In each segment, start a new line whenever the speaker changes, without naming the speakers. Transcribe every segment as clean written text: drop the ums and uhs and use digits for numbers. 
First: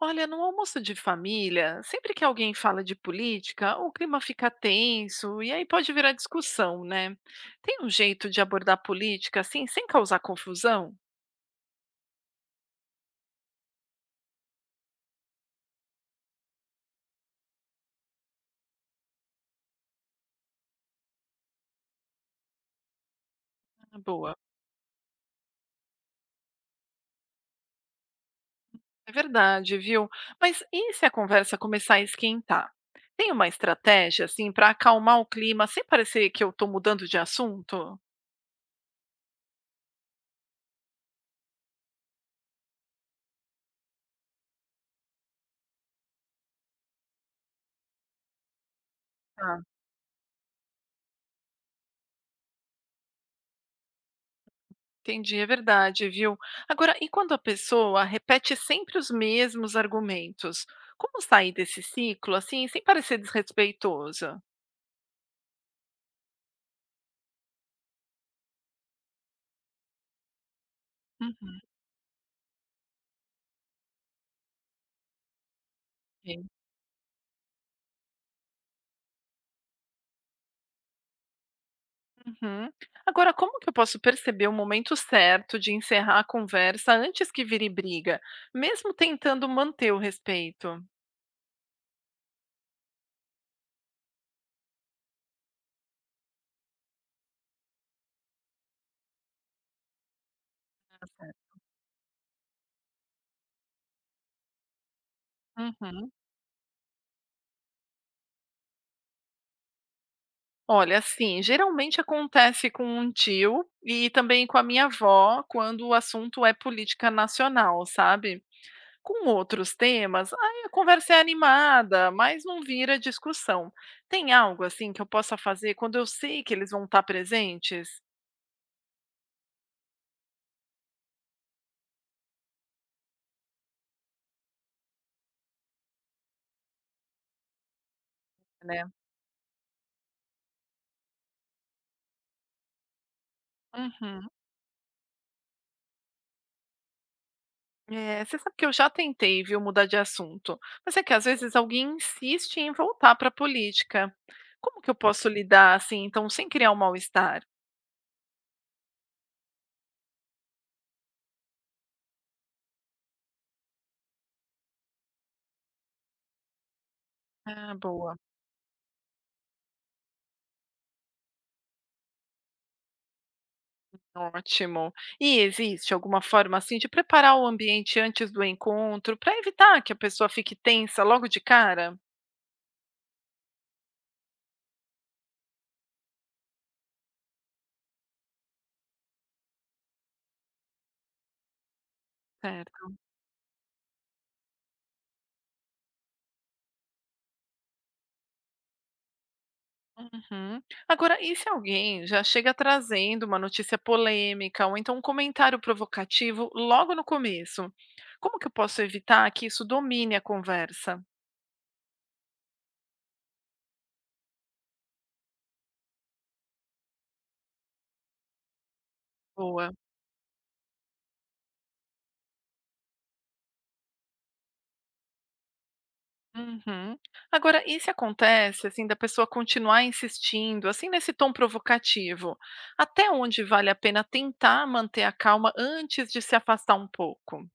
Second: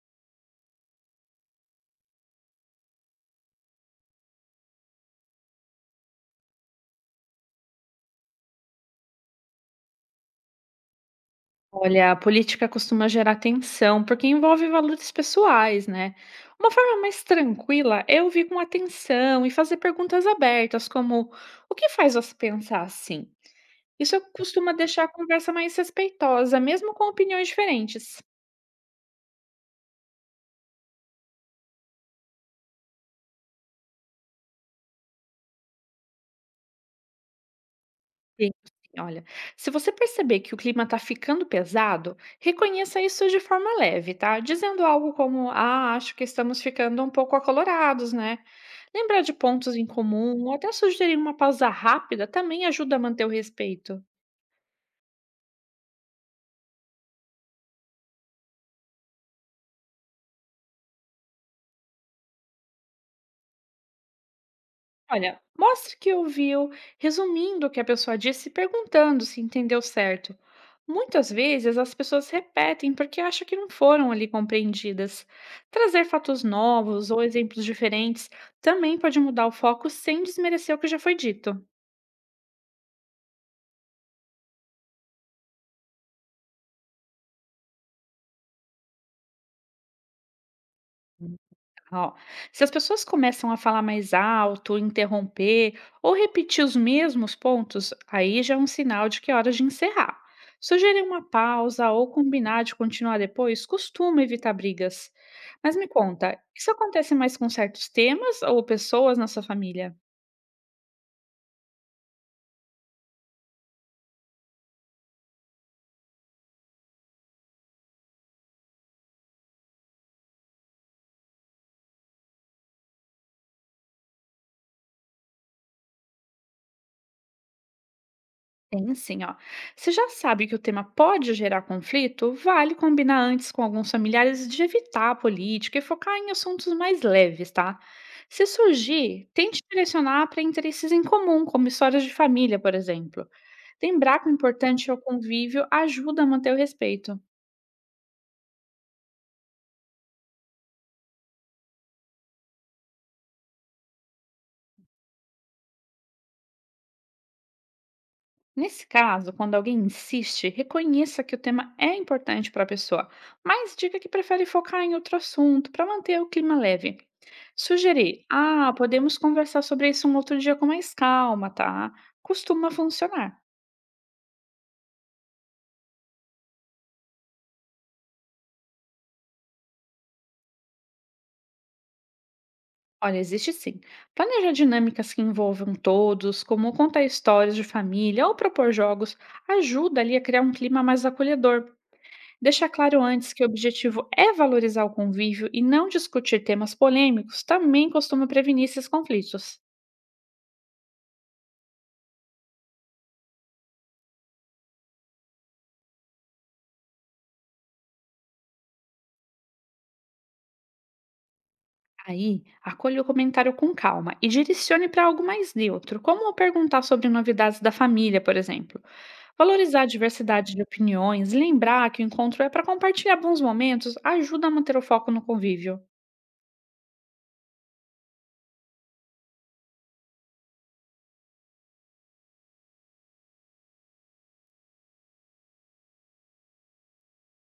Olha, no almoço de família, sempre que alguém fala de política, o clima fica tenso e aí pode virar discussão, né? Tem um jeito de abordar política assim, sem causar confusão?
Olha, a política costuma gerar tensão, porque envolve valores pessoais, né? Uma forma mais tranquila é ouvir com atenção e fazer perguntas abertas, como o que faz você pensar assim?
Ah,
Isso
boa,
costuma deixar a conversa mais respeitosa, mesmo com opiniões diferentes.
é verdade, viu? Mas e se a conversa começar a esquentar? Tem uma estratégia assim para acalmar o clima sem parecer que eu estou mudando de assunto?
Tenho sim, olha, se você perceber que o clima está ficando pesado, reconheça isso de forma leve, tá? Dizendo algo como: ah, acho que estamos ficando um pouco acolorados, né? Lembrar de pontos em comum ou até sugerir uma pausa rápida também ajuda a manter o respeito.
Entendi, é verdade, viu? Agora, e quando a pessoa repete sempre os mesmos argumentos? Como sair desse ciclo, assim, sem parecer desrespeitosa?
Olha, mostre que ouviu, resumindo o que a pessoa disse e perguntando se entendeu certo. Muitas
Uhum,
vezes as pessoas repetem porque acham que não foram ali compreendidas. Trazer
ok.
fatos novos ou exemplos diferentes também pode mudar o foco sem desmerecer o que já foi dito.
Uhum. Agora, como que eu posso perceber o momento certo de encerrar a conversa antes que vire briga, mesmo tentando manter o respeito?
Ó, se as pessoas começam a falar mais alto, interromper ou repetir os mesmos pontos, aí já é um sinal de que é hora de encerrar. Sugerir
Tá
uma
certo.
pausa ou combinar de continuar depois costuma evitar brigas. Mas me
Uhum.
conta, isso acontece mais com certos temas ou pessoas na sua família?
Olha, assim, geralmente acontece com um tio e também com a minha avó, quando o assunto é política nacional, sabe? Com outros temas, aí a conversa é animada, mas não vira discussão. Tem algo assim que eu possa fazer quando eu sei que eles vão estar presentes,
Tem sim, ó. Se já sabe que o tema pode gerar conflito, vale combinar antes com alguns familiares de evitar a política e focar em assuntos mais leves, tá? Se
né?
surgir, tente direcionar para interesses em comum, como histórias de família, por exemplo. Lembrar
Uhum.
que o importante é o convívio ajuda a manter o respeito.
É, você sabe que eu já tentei, viu, mudar de assunto, mas é que às vezes alguém insiste em voltar para a política. Como que eu posso lidar assim, então, sem criar um mal-estar?
Nesse caso, quando alguém insiste, reconheça que o tema é importante para a pessoa, mas diga que prefere focar em outro assunto para manter o clima leve.
Ah, boa,
Sugerir, ah, podemos conversar sobre isso um outro dia com mais calma, tá? Costuma funcionar.
ótimo. E existe alguma forma assim de preparar o ambiente antes do encontro para evitar que a pessoa fique tensa logo de cara?
Olha, existe sim. Planejar dinâmicas que envolvam todos, como contar histórias de família ou propor jogos, ajuda ali a criar um clima mais acolhedor. Deixar
Certo.
claro antes que o objetivo é valorizar o convívio e não discutir temas polêmicos também costuma prevenir esses conflitos.
Uhum. Agora, e se alguém já chega trazendo uma notícia polêmica ou então um comentário provocativo logo no começo? Como que eu posso evitar que isso domine a conversa?
Aí, acolha o comentário com calma e direcione para algo mais neutro, como perguntar sobre novidades da família, por exemplo.
Boa.
Valorizar a diversidade de opiniões, lembrar que o encontro é para compartilhar bons momentos, ajuda a manter o foco no convívio.
Uhum. Agora, e se acontece assim da pessoa continuar insistindo, assim nesse tom provocativo? Até onde vale a pena tentar manter a calma antes de se afastar um pouco?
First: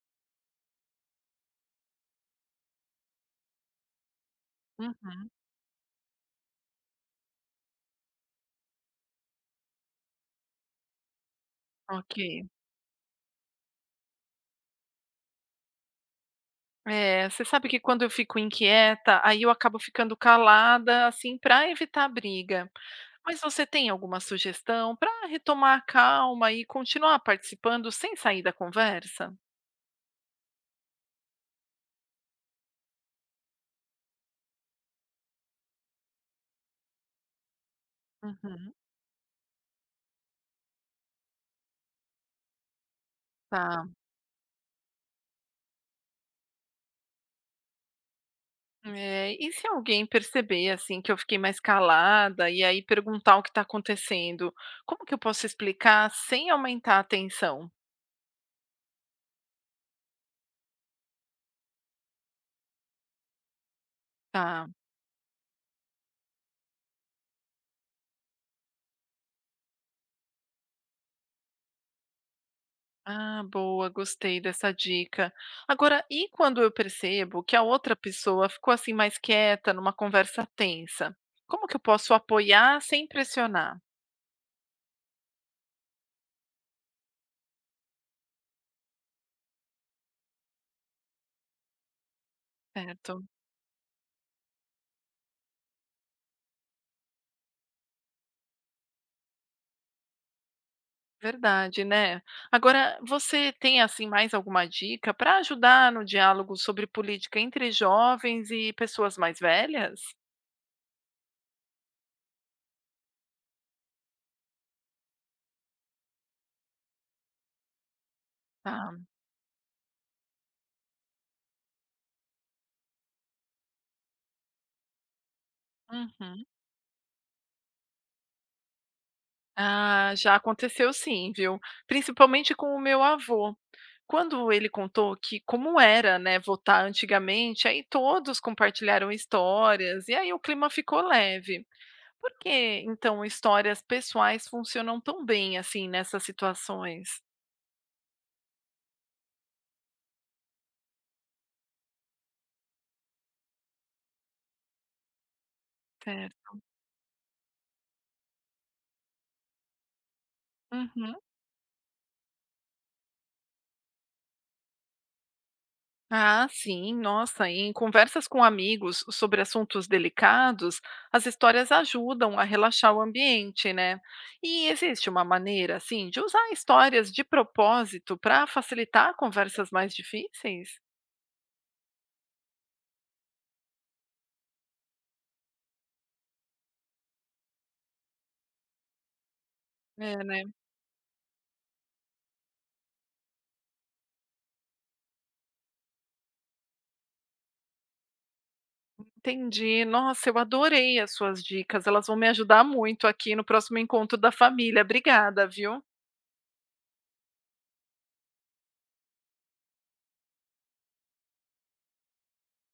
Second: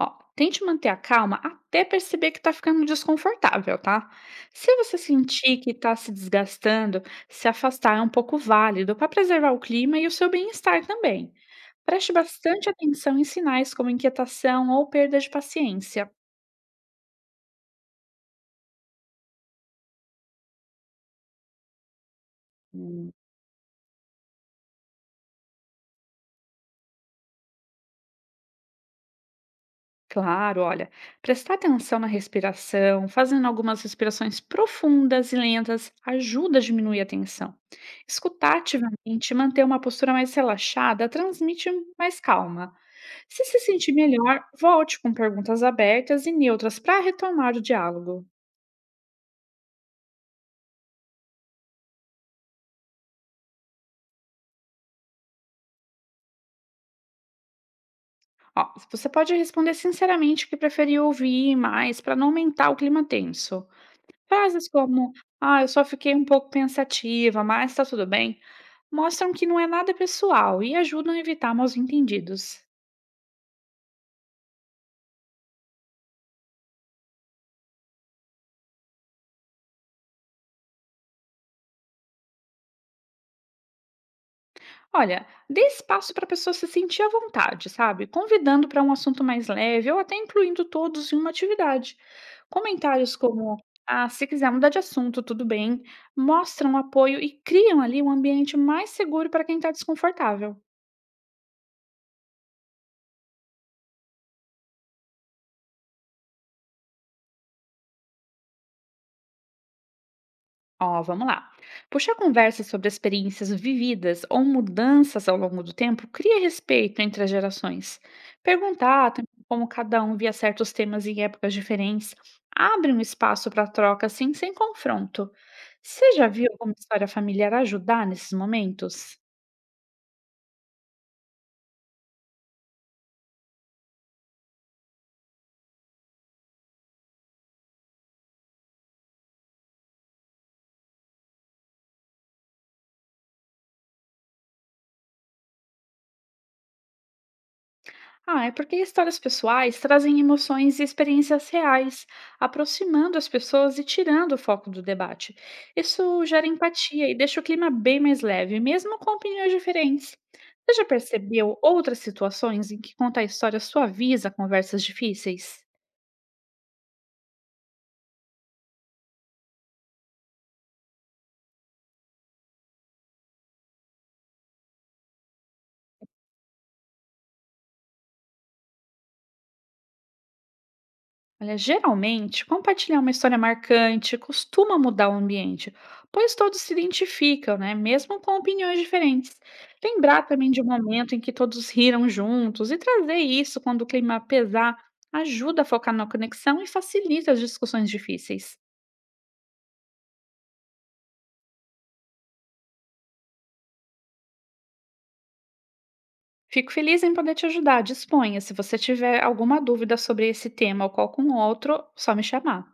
Ó, tente manter a calma até perceber que está ficando desconfortável, tá? Se você
Uhum.
sentir que está se desgastando, se afastar é um pouco válido para preservar o clima e o seu bem-estar também. Preste
Ok.
bastante atenção em sinais como inquietação ou perda de paciência.
É, você sabe que quando eu fico inquieta, aí eu acabo ficando calada, assim, para evitar briga.
Hum.
Mas você tem alguma sugestão para retomar a calma e continuar participando sem sair da conversa?
Claro, olha, prestar atenção na respiração, fazendo algumas respirações profundas e lentas, ajuda a diminuir a tensão. Escutar
Uhum,
ativamente e manter uma postura mais relaxada transmite mais calma. Se sentir
tá.
melhor, volte com perguntas abertas e neutras para retomar o diálogo.
É, e se alguém perceber, assim, que eu fiquei mais calada e aí perguntar o que está acontecendo, como que eu posso explicar sem aumentar a tensão?
Ó, você pode responder sinceramente o que preferiu ouvir mais para não aumentar o clima tenso.
Tá.
Frases como: ah, eu só fiquei um pouco pensativa, mas tá tudo bem, mostram que não é nada pessoal e ajudam a evitar mal-entendidos.
Ah, boa, gostei dessa dica. Agora, e quando eu percebo que a outra pessoa ficou assim mais quieta numa conversa tensa? Como que eu posso apoiar sem pressionar?
Olha, dê espaço para a pessoa se sentir à vontade, sabe? Convidando para um assunto mais leve ou até incluindo todos em uma atividade. Comentários
Certo,
como, ah, se quiser mudar de assunto, tudo bem, mostram apoio e criam ali um ambiente mais seguro para quem está desconfortável.
verdade, né? Agora, você tem assim mais alguma dica para ajudar no diálogo sobre política entre jovens e pessoas mais velhas?
Ó, vamos lá. Puxar conversas sobre experiências vividas ou mudanças ao longo do tempo cria respeito entre as gerações.
Tá.
Perguntar também como cada um via certos temas em épocas diferentes abre um espaço para troca assim, sem confronto. Você já
Uhum.
viu alguma história familiar ajudar nesses momentos?
Ah, já aconteceu sim, viu? Principalmente com o meu avô. Quando ele contou que como era, né, votar antigamente, aí todos compartilharam histórias e aí o clima ficou leve. Por que então histórias pessoais funcionam tão bem assim nessas situações?
Ah, é porque histórias pessoais trazem emoções e experiências reais, aproximando as pessoas e tirando o foco do debate. Isso gera
Certo.
empatia e deixa o clima bem mais leve, mesmo com opiniões diferentes. Você já
Uhum.
percebeu outras situações em que contar história suaviza conversas difíceis?
Ah, sim, nossa, e em conversas com amigos sobre assuntos delicados, as histórias ajudam a relaxar o ambiente, né? E existe uma maneira, assim, de usar histórias de propósito para facilitar conversas mais difíceis?
Olha, geralmente, compartilhar uma história marcante costuma mudar o ambiente, pois todos se identificam, né? Mesmo com opiniões diferentes.
É,
Lembrar
né?
também de um momento em que todos riram juntos e trazer isso quando o clima pesar ajuda a focar na conexão e facilita as discussões difíceis.
Entendi. Nossa, eu adorei as suas dicas. Elas vão me ajudar muito aqui no próximo encontro da família. Obrigada, viu?
Fico feliz em poder te ajudar. Disponha. Se você tiver alguma dúvida sobre esse tema ou qualquer um outro, só me chamar.